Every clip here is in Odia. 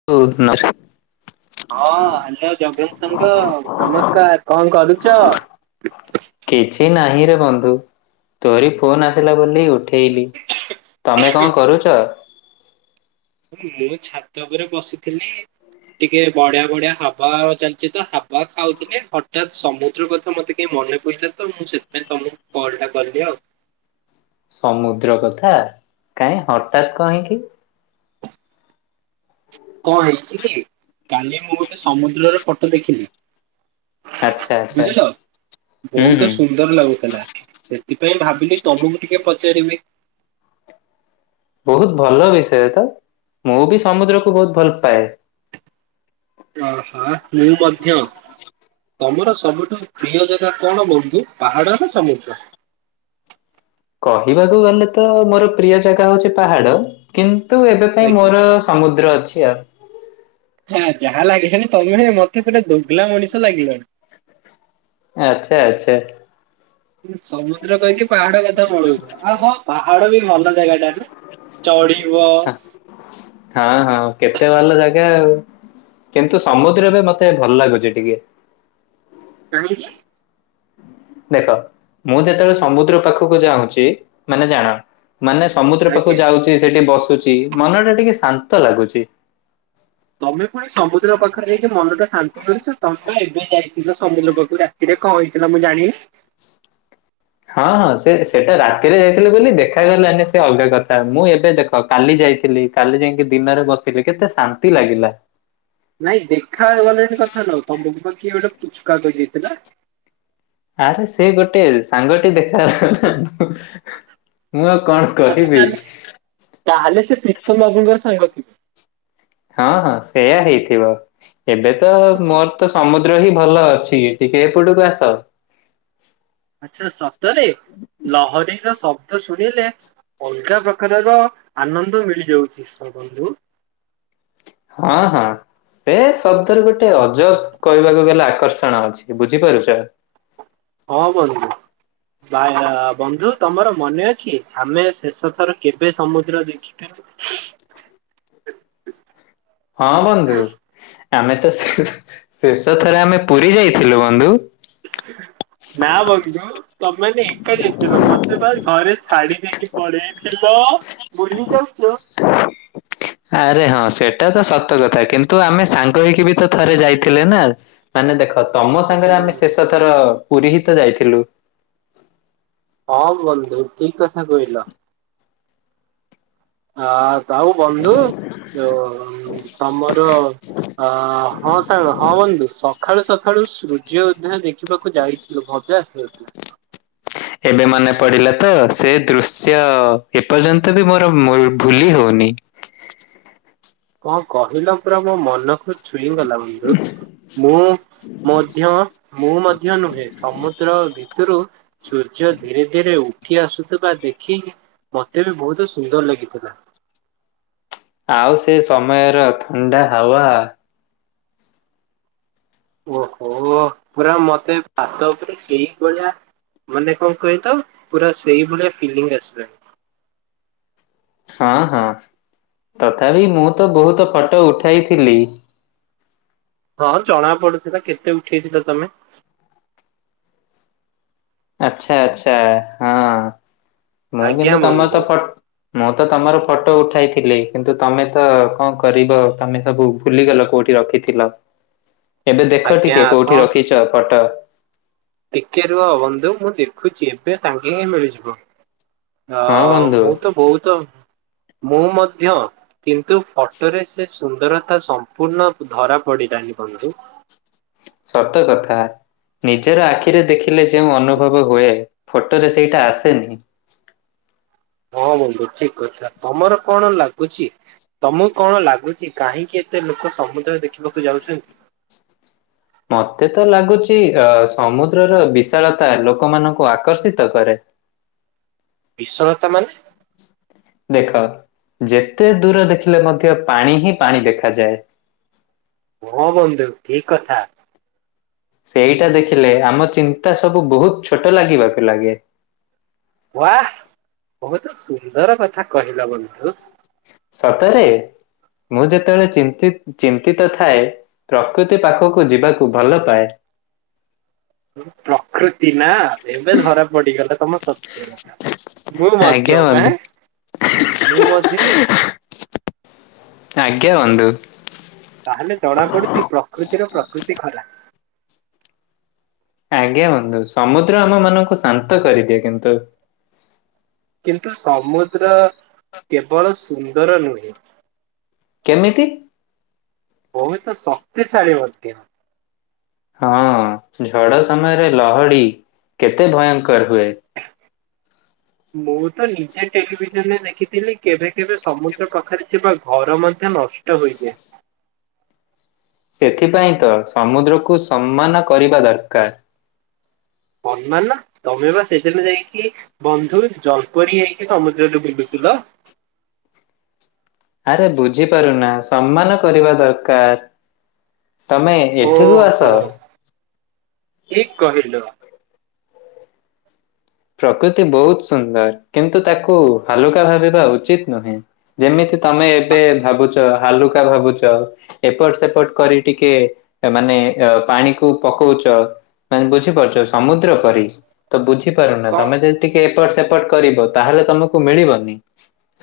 [unintelligible] ହଁ ହ୍ୟାଲୋ ଜଗନ ସଙ୍ଗ ନମସ୍କାର କଣ କରୁଛ? କିଛି ନାହିଁରେ ବନ୍ଧୁ ତୋରି ଫୋନ ଆସିଲା ବୋଲି ଉଠ ଉଠେଇଲି ତମେ କଣ କରୁଛ? ମୁଁ ଛାତ ଉପରେ ବସିଥିଲି। ଟିକେ ବଢିଆ ବଢିଆ ହାବା ଚାଲିଛି ତ ହାବା ଖାଉଥିଲେ ହଠାତ୍ ସମୁଦ୍ର କଥା ମତେ ଟିକେ ମନେ ପଇଲା ତ ମୁଁ ସେଥିପାଇଁ ତମକୁ କଲଟା କଲି ଆଉ। ସମୁଦ୍ର କଥା କାଇଁ ହଠାତ୍ କାହିଁକି? କଣ ହେଇଛି କି କାଲି ମୁଁ ଗୋଟେ ସମୁଦ୍ରର ଫଟୋ ଦେଖିଲି। ଆଚ୍ଛା ଆଚ୍ଛା ବୁଝିଲ ହୁଁ ହୁଁ ବହୁତ ସୁନ୍ଦର ଲାଗୁଥିଲା। ସେଥିପାଇଁ ଭାବିଲି ତମକୁ ଟିକେ ପଚାରିବି। ବହୁତ ଭଲ ବିଷୟ ତ ମୁଁ ବି ସମୁଦ୍ରକୁୁ ବହୁତ ଭଲ ପାଏ। ଓହୋ ମୁଁ ମଧ୍ୟ। ତମର ସବୁଠୁ ପ୍ରିୟ ଜାଗା କଣ ବନ୍ଧୁ ପାହାଡ ନା ସମୁଦ୍ର? କହିବାକୁ ଗଲେ ତ ମୋର ପ୍ରିୟ ଜାଗା ହଉଛି ପାହାଡ କିନ୍ତୁ ଏବେ ପାଇଁ ଆଜ୍ଞା। ମୋର ସମୁଦ୍ର ଅଛି ଆଉ। ହଁ ଯାହା ଲାଗିଲାଣି ତମେ ହ ମତେ ଗୋଟେ ଦୁଗଲା ମଣିଷ ଲାଗିଲଣି। ଆଚ୍ଛା ଆଚ୍ଛା ସମୁଦ୍ର କହିକି ପାହାଡ କଥା [inaudible] ଆ ହଁ ପାହାଡ ବି ଭଲ ଜାଗା। [inaudible] ଚଢିବ ହଁ ହଁ କେତେ ଭଲ ଜାଗା ଆଉ। କିନ୍ତୁ ସମୁଦ୍ର ବି ମତେ ଭଲ ଲାଗୁଛି ଟିକେ? କାହିଁକି? ଦେଖ ମୁଁ ଯେତେବେଳେ ସମୁଦ୍ର ପାଖକୁ ଯାଉଛି ମାନେ ଜାଣ ମାନେ ସମୁଦ୍ର ପାଖକୁ ଆଜ୍ଞା। ଯାଉଛି ସେଠି ବସୁଛି ମନଟା ଟିକେ ଶାନ୍ତ ଲାଗୁଛି। ତମେ ପୁଣି ସମୁଦ୍ର ପାଖରେ ଯାଇକି ମନଟା ଶାନ୍ତି କରିଛ ତମେ? ଏବେ ଯାଇଥିଲ ସମୁଦ୍ର ଲୋକକୁ ରାତିରେ କଣ ହେଇଥିଲା ମୁଁ ଜାଣିନି। ହଁ ହଁ ସେ ସେଟା ରାତିରେ ଯାଇଥିଲେ ବୋଲି ଦେଖାଗଲାନି ସେ ଅଲଗା କଥା ମୁଁ ଏବେ ଦେଖ କାଲି ଯାଇଥିଲି। କାଲି ଯାଇକି ଦିନରେ ବସିଲି କେତେ ଶାନ୍ତି ଲାଗିଲା। ନାଇଁ ଦେଖା ଗଲାନି କଥା ନୁହଁ। ତମକୁ ପା କିଏ ଗୋଟେ ପୁଚୁକା କରି ଯାଇଥିଲା। ଆରେ ସେ ଗୋଟେ ସାଙ୍ଗଟି ଦେଖା [unintelligible] ମୁଁ ଆଉ କଣ ଆଚ୍ଛା କହିବି? ତାହେଲେ ତାହେଲେ ସେ ପ୍ରୀତମ ବାବୁଙ୍କର ସାଙ୍ଗ ଥିବେ। ହଁ ହଁ ସେଇୟା ହେଇଥିବ ଏବେ ତ ମୋର ତ ସମୁଦ୍ର ହିଁ ଭଲ ଅଛି।। ଟିକେ ଏପଟକୁ ଆସ। ଆଚ୍ଛା ସତରେ ଲହରୀର ଶବ୍ଦ ଶୁଣିଲେ ଅଲଗା ପ୍ରକାରର ଆନନ୍ଦ ମିଳିଯାଉଛି ସ ବନ୍ଧୁ। ହଁ ହଁ। ସେ ଶବ୍ଦରେ ଗୋଟେ ଅଜବ କହିବାକୁ ଗଲେ ଆକର୍ଷଣ ଅଛି ବୁଝିପାରୁଛ? ହଁ ବନ୍ଧୁ। ବା ବନ୍ଧୁ ତମର ମନେ ଅଛି ଆମେ ଶେଷ ଥର କେବେ ସମୁଦ୍ର ଦେଖି [inaudible] ହଁ ବନ୍ଧୁ ଆମେ ତ ଶେଷ ଥରେ ଆମେ ପୁରୀ ଯାଇଥିଲୁ ବନ୍ଧୁ। [inaudible] ନା ବନ୍ଧୁ। ତମ ମାନେ ଏକା ଯାଇଥିଲ ମତେ ବା ଘରେ ଛାଡି ଦେଇକି ପଳେଇଥିଲ। ଭୁଲି ଜାଉଛ। ଆରେ ହଁ ସେଇଟା ତ ସତ କଥା କିନ୍ତୁ ଆମେ ସାଙ୍ଗ ହେଇକି ବି ତ ଥରେ ଯାଇଥିଲେ ନା? ମାନେ ଦେଖ ତମ ସାଙ୍ଗରେ ଆମେ ଶେଷଥର ପୁରୀ ହିତ ଯାଇଥିଲୁ। ହଁ ବନ୍ଧୁ ଠିକ କଥା କହିଲ। ଆ ଆଉ ତାଉ ବନ୍ଧୁ ଉ ତମର ଅ ହଁ ସାଙ୍ଗ, ହଁ ବନ୍ଧୁ, ସକାଳୁ ସକାଳୁ ସୂର୍ଯ୍ୟ ଉଦୟ ଦେଖିବାକୁ ଯାଇଛି। ନ୍ତୁ ମଜା ଆସି ନଥିଲା। ଏବେ ମନେ ପଡିଲା ତ, ସେ ଦୃଶ୍ୟ ଏପର୍ଯ୍ୟନ୍ତ ବି ମୋର ମ ଭୁଲି ହଉନି। କଣ କହିଲ ପୁରା ମୋ ମନକୁୁ ଛୁଇଁଗଲା ବନ୍ଧୁ। ମୁଁ ମଧ୍ୟ, ମୁଁ ମଧ୍ୟ ନୁହେଁ, ସମୁଦ୍ର ରୁ ସୂର୍ଯ୍ୟ ଧୀରେ ଧୀରେ ଉଠି ଆସୁଥିବା ଦେଖି ମତେ ବି ବହୁତ ସୁନ୍ଦର ଲାଗିଥିଲା। ଆଉ ସେ ସମୟର ଥଣ୍ଡା ହାୱା ଓହୋ ପୁରା ମତେ ଭାତ ଉପରେ ସେଇଭଳିଆ ମାନେ କଣ କହିଲେ ପୁରା ସେଇ ଭଳିଆ ଫିଲିଙ୍ଗ ଆସିଲା। ହଁ ହଁ, ତଥାପି ମୁଁ ତ ବହୁତ ଫଟୋ ଉଠାଇଥିଲି। ହଁ ଜଣା ପଡୁଥିଲା, କେତେ ଉଠେଇଥିଲା ତମେ? ଆଚ୍ଛା, ଆଚ୍ଛା, ହଁ ମୁଁ ଆଜ୍ଞା କିନ୍ତୁ ତମର ବନ୍ଧୁ ତ ପ ମୁଁ ତ ତମର ଫଟୋ ଉଠାଇଥିଲି କିନ୍ତୁ ତମେ ତ କଣ କରିବ, ତମେ ସବୁ ଭୁଲିଗଲ କୋଉଠି ରଖିଥିଲ? ଏବେ ଦେଖ ଆଜ୍ଞା ଟିକେ କୋଉଠି କଣ ରଖିଛ ଫଟୋ ଟିକେ ରୁହ ବନ୍ଧୁ, ମୁଁ ଦେଖୁଛି, ଏବେ ସାଙ୍ଗେ ହିଁ ମିଳିଯିବ। ଅ ହଁ ବନ୍ଧୁ ମୁଁ ତ ବହୁତ, ମୁଁ ମଧ୍ୟ କିନ୍ତୁ ଫଟୋରେ ସେ ସୁନ୍ଦରତା ସମ୍ପୂର୍ଣ୍ଣ ଧରା ପଡିଲାଣିି ବନ୍ଧୁ। ସତ କଥା। ନିଜର ଆଖିରେ ଦେଖିଲେ ଯେଉଁ ଅନୁଭବ ହୁଏ, ଫଟୋ ରେ ସେଇଟା ଆସେନି। ହଁ ବନ୍ଧୁ ଠିକ କଥା, ତମର କଣ ଲାଗୁଛି? ତମକୁ କଣ ଲାଗୁଛି କାହିଁକି ଏତେ ଲୋକ ସମୁଦ୍ର ଦେଖିବାକୁ ଯାଉଛନ୍ତି? ମତେ ତ ଲାଗୁଚ ଅ ସମୁଦ୍ରର ବିଶାଳତା ଲୋକମାନଙ୍କୁ ଆକର୍ଷିତ କରେ। ବିଶଳତା ମାନେ ଦେଖ ଯେତେ ଦୂର ଦେଖିଲେ ମଧ୍ୟ ପାଣି ହିଁ ପାଣି ଦେଖାଯାଏ। ହଁ ବନ୍ଧୁ ଠିକ କଥା। ସେଇଟା ଦେଖିଲେ ଆମ ଚିନ୍ତା ସବୁ ବହୁତ ଛୋଟ ଲାଗିବାକୁ ଲାଗେ। ୱା ବହୁତ ସୁନ୍ଦର କଥା କହିଲ ବନ୍ଧୁ। ସତରେ ମୁଁ ଯେତେବେଳେ ଚିନ୍ତିତ ଚିନ୍ତିତ ଥାଏ ପ୍ରକୃତି ପାଖକୁ ଯିବାକୁ ଭଲ ପାଏ। ପ୍ରକୃତି ନା, ଏବେ ଧରା ପଡିଗଲା ତମ ସତ ମୁଁ ମଧ୍ୟ ଆଜ୍ଞା ଆ, ବନ୍ଧୁ ମୁଁ ମଧ୍ୟ ଆଜ୍ଞା ବନ୍ଧୁ। ତାହେଲେ ଜଣା ପଡୁଛି ପ୍ରକୃତିର ପ୍ରକୃତି ଖରାପ। ଆଜ୍ଞା ବନ୍ଧୁ, ସମୁଦ୍ର ଆମ ମାନଙ୍କୁ ଶାନ୍ତ କରିବେ କିନ୍ତୁ କିନ୍ତୁ ସମୁଦ୍ର କେବଳ ସୁନ୍ଦର ନୁହେଁ? କେମିତି? ବହୁତ ଶକ୍ତିଶାଳୀ ମଧ୍ୟ। ହଁ ଝଡ଼ ସମୟରେ ଲହଡ଼ି, କେତେ ଭୟଙ୍କର ହୁଏ। ମୁଁ ତ ନିଜେ ଟେଲିଭିଜନରେ ଦେଖିଥିଲି କେବେ କେବେ ସମୁଦ୍ର ପାଖରେ ଥିବା ଘର ମଧ୍ୟ ନଷ୍ ଷ୍ଟ ହୋଇଯାଏ। ସେଥିପାଇଁ ତ ସମୁଦ୍ରକୁୁ ସମ୍ମାନ କରିବା ଦରକାର। ନର୍ମାଲ ନା ତମେ ବା ସେଦିନ ଯାଇକି ବନ୍ଧୁ ଜଲପରି ହେଇକି ସମୁଦ୍ରରେ ବୁଲୁଥିଲ। ଆରେ ବୁଝିପାରୁନା ସମ୍ମାନ କରିବା ଦରକାର। ତମେ ଏଠିକୁ ଆସ। ଓହୋ ଠିକ କହିଲ। ପ୍ରକୃତି ବହୁତ ସୁନ୍ଦର କିନ୍ତୁ ତାକୁ ହାଲୁକା ଭାବିବା ଉଚିତ ନୁହେଁ, ଯେମିତି ତମେ ଆ ଏବେ ଭାବୁଛ, ହାଲୁକା ଭାବୁଛ। ଏପଟ ସେପଟ କରି ଟିକେ ମାନେ ଅ ପାଣିକୁ ପକଉଛ। ମାନେ ବୁଝିପାରୁଛ ସମୁଦ୍ର ପରି, ତ ବୁଝି ବୁଝି ପାରୁନ, କଣ ତମେ ଯଦି ଟିକେ ଏପଟ ସେପଟ କରିବ ତାହେଲେ ତମକୁ ମିଳିବନି।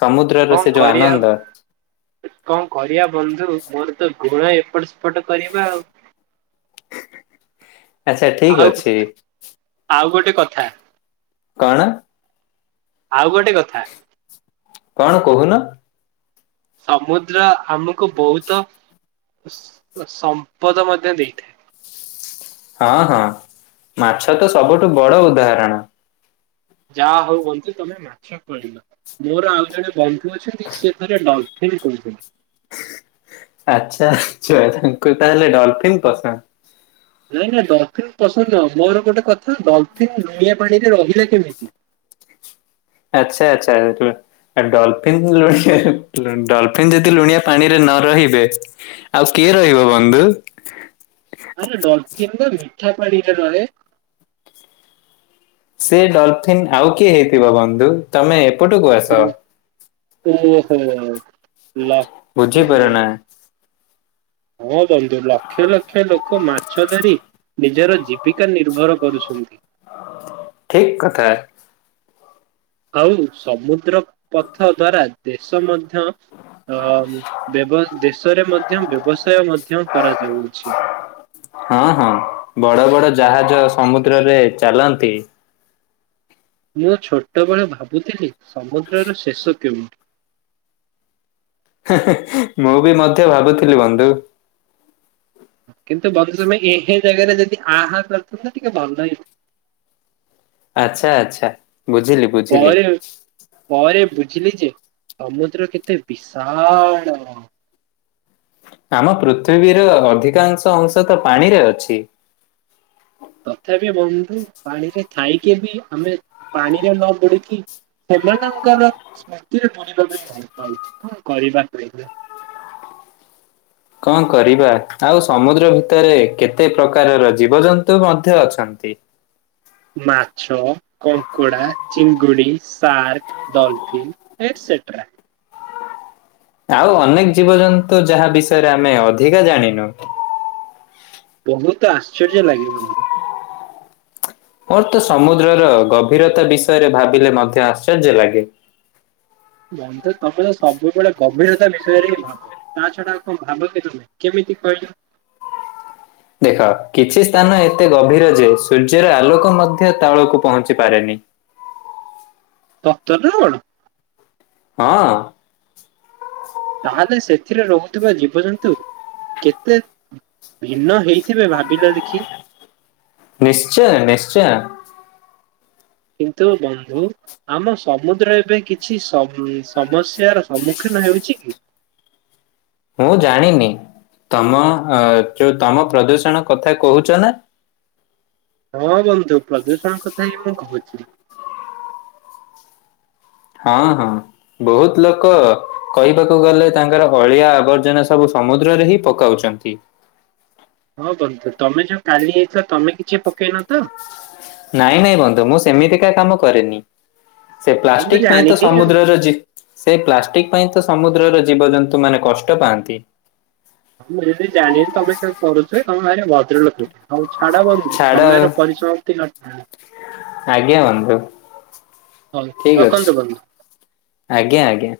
ସମୁଦ୍ରର ସେ କଣ ଯୋଉ କରିବା? ଆନନ୍ଦ କଣ କରିବା ବନ୍ଧୁ ମୋର ତ ଗୁଣ ଏପଟ ସେପଟ କରିବା ଆଉ। ଆଚ୍ଛା ଠିକ ଆଉ ଅଛି ଆଉ ଗୋଟେ କଥା। କଣ? ଆଉ ଗୋଟେ କଥା। କଣ କହୁନ? ସମୁଦ୍ର ଆମକୁ ବହୁତ ସସ ସମ୍ପଦ ମଧ୍ୟ ଦେଇଥାଏ। ହଁ ହଁ, ମାଛ ତ ସବୁଠୁ ବଡ ଉଦାହରଣ। ଯା ହଉ ବନ୍ଧୁ ତମେ ମା ଛ କଇଲ। ମୋର ଆଉ ଜଣେ ବନ୍ଧୁ ଅଛନ୍ତି ସେ ଥରେ ଡ଼ଲଫିନ [unintelligible] ଆଛା ଆଛୁ ଆ ତାଙ୍କୁ ତାହେଲେ ଡଲଫିନ୍ ପସନ୍ଦ? ନାଇଁ ନା ଡଲଫିନ ପସନ୍ଦ ନୁହଁ, ମୋର ଗୋଟେ କଥା ଡଲଫିିନ ଲୁଣିଆ ପାଣିରେ ରହିଲା କେମିତି? ଆଚ୍ଛା ଆଚ୍ଛା। ଆ ଡଲଫିନ୍ ଲ ଡଲଫିିନ ଯଦି ଲୁଣିଆ ପାଣିରେ ନ ରହିବେ ଆଉ କିଏ ରହିବ ବନ୍ଧୁ। ଆରେ ଡଲଫିନ ତ ମିଠା ପାଣିରେ ରହେ। ସେ ଡଲଫିନ୍ ଆଉ କିଏ ହେଇଥିବ ବନ୍ଧୁ ତମେ ଏପଟକୁ ଓ ଆସ। ଓହୋ ଲ ବୁଝିପାର ନା। ହଁ ବନ୍ଧୁ ଲକ୍ଷ ଲକ୍ଷ ଲୋକ ମାଛ ଧରି ନିଜର ଜୀବିକା ନିର୍ଭର କରୁଛନ୍ତି। ଠିକ କଥା। ଆଉ ସମୁଦ୍ର ପଥ ଦ୍ଵାରା ଦେଶ ମ ଧ୍ୟ ଅ ବ୍ୟବ ଦେଶରେ ମଧ୍ୟ ବ୍ୟବସାୟ ମଧ୍ୟ କରାଯାଉଛି। ହଁ ହଁ ବଡ ବଡ ଜାହାଜ ସମୁଦ୍ରରେ ଚାଲନ୍ତି। ମୁଁ ଛୋଟବେଳ ଭାବୁଥିଲି ସମୁଦ୍ରର ଶେଷ କେଉଁଠି? ହେ ହେ, ମୁଁ ବି ମଧ୍ୟ ଭାବୁଥିଲି ବନ୍ଧୁ। କିନ୍ତୁ ବନ୍ଧୁ ତମେ ଏହେଁ ଜାଗାରେ ଯଦି ଆହା କରିଥାନ୍ତ ଟିକେ ଭଲ ହେଇଥାନ୍ତା। ଆଚ୍ଛା ଆଚ୍ଛା ବୁଝିଲି। ବୁଝିଲି। ପରେ ପରେ ବୁଝିଲି ଯେ ସମୁଦ୍ର କେତେ ବିଶାଳ। ଆମ ପୃଥିବୀର ଅଧିକାଂଶ ଅଂଶ ତ ପାଣିରେ ଅଛି। ତଥାପି ବନ୍ଧୁ ପାଣିରେ ଥାଇକି ବି ଆମେ ପାଣିରେ ନ ବୁଡିକି ସେମାନଙ୍କର ସ୍ମୃତିରେ ବୁଣିବା ପାଇଁ ଭଲ ପାଉଛି କଣ କରିବା କହିଲ? କଣ କରିବା ଆଉ ସମୁଦ୍ର ଭିତରେ କେତେ ପ୍ରକାରର ଜୀବଜନ୍ତୁ ମଧ୍ୟ ଅଛନ୍ତି। ମାଛ, କଙ୍କଡ଼ା, ଚିଙ୍ଗୁଡି, ସାର୍କ, ଡଲଫିନ୍। ଏସେଟ୍ରା। ଆଉ ଅନେକ ଜୀବଜନ୍ତୁ ଯାହା ବିଷୟରେ ଆମେ ଅଧିକା ଜାଣିନୁ। ବହୁତ ଆଶ୍ଚର୍ଯ୍ୟ ଲାଗେ ବନ୍ଧୁ। ମୋର ତ ସମୁଦ୍ରର ଗଭୀରତା ବିଷୟରେ ଭାବିଲେ ମଧ୍ୟ ଆଶ୍ଚର୍ଯ୍ୟ ଲାଗେ। ବନ୍ଧୁ ତମେ ତ ସବୁବେଳେ ଗଭୀରତା ବିଷୟରେ ହିଁ ଭାବ। ତା ଛଡା ଆଉ କଣ ଭାବ କି ତମେ, କେମିତି କହିଲ? ଦେଖ କିଛି ସ୍ଥାନ ଏତେ ଗଭୀର ଯେ ସୂର୍ଯ୍ୟର ଆଲୋକ ମଧ୍ୟ ତଳକୁ ପହଞ୍ଚି ପାରେନି। ସତ ନା କଣ? ହଁ। ତାହେଲେ ସେଥିରେ ରହୁଥିବା ଜୀବଜନ୍ତୁ କେତେ ଭିନ୍ନ ହେଇଥିବେ ଭାବିଲ ଦେଖି। ନିଶ୍ଚୟ ନିଶ୍ଚୟ। କିନ୍ତୁ ବନ୍ଧୁ ଆମ ସମୁଦ୍ର ଏବେ କିଛି ସମ ସମସ୍ୟାର ସମ୍ମୁଖୀନ ହେଉଛି କି? ମୁଁ ଜାଣିନି, ତମ ଯୋଉ ତମ ପ୍ରଦୂଷଣ କଥା କହୁଛ ନା। ହଁ ବନ୍ଧୁ ପ୍ରଦୂଷଣ କଥା ହିଁ ମୁଁ କହୁଛି। ହଁ ହଁ। ବହୁତ ଲୋକ କହିବାକୁ ଗଲେ ତାଙ୍କର ଅଳିଆ ଆବର୍ଜନା ସବୁ ସମୁଦ୍ରରେ ହିଁ ପକାଉଛନ୍ତି। ହଁ ବନ୍ଧୁ ତମେ ଯୋଉ କାଲି ଆଇଥିଲ ତମେ କିଛି ପକେଇନ ତ? ନାଇଁ ନାଇଁ ବନ୍ଧୁ ମୁଁ ସେମିତିକା କାମ କରେନି, ସେ ହଁ ମୁଁ ପ୍ଲାଷ୍ଟିକ ପାଇଁ ତ ଜାଣିନି ଆଉ। ହଁ, ସମୁଦ୍ରର ସେଇ ପ୍ଲାଷ୍ଟିକ ପାଇଁ ତ ସମୁଦ୍ରର ଜୀବଜନ୍ତୁ ମାନେ କଷ୍ଟ ପାଆନ୍ତି। ଆ ମୁଁ ଯଦି ଜାଣିନି ତମେ କେ କରୁଚ ତମ ଆଡେ ଭଦ୍ର ଲୋକ ହଉ ଛାଡ ବନ୍ଧୁ ଛାଡ ସମୟର ପରିସମାପ୍ତି ଘ ଆଜ୍ଞା ବନ୍ଧୁ। ହଉ ଠିକ ଅଛି ରଖନ୍ତୁ ବନ୍ଧୁ। ଆଜ୍ଞା ଆଜ୍ଞା।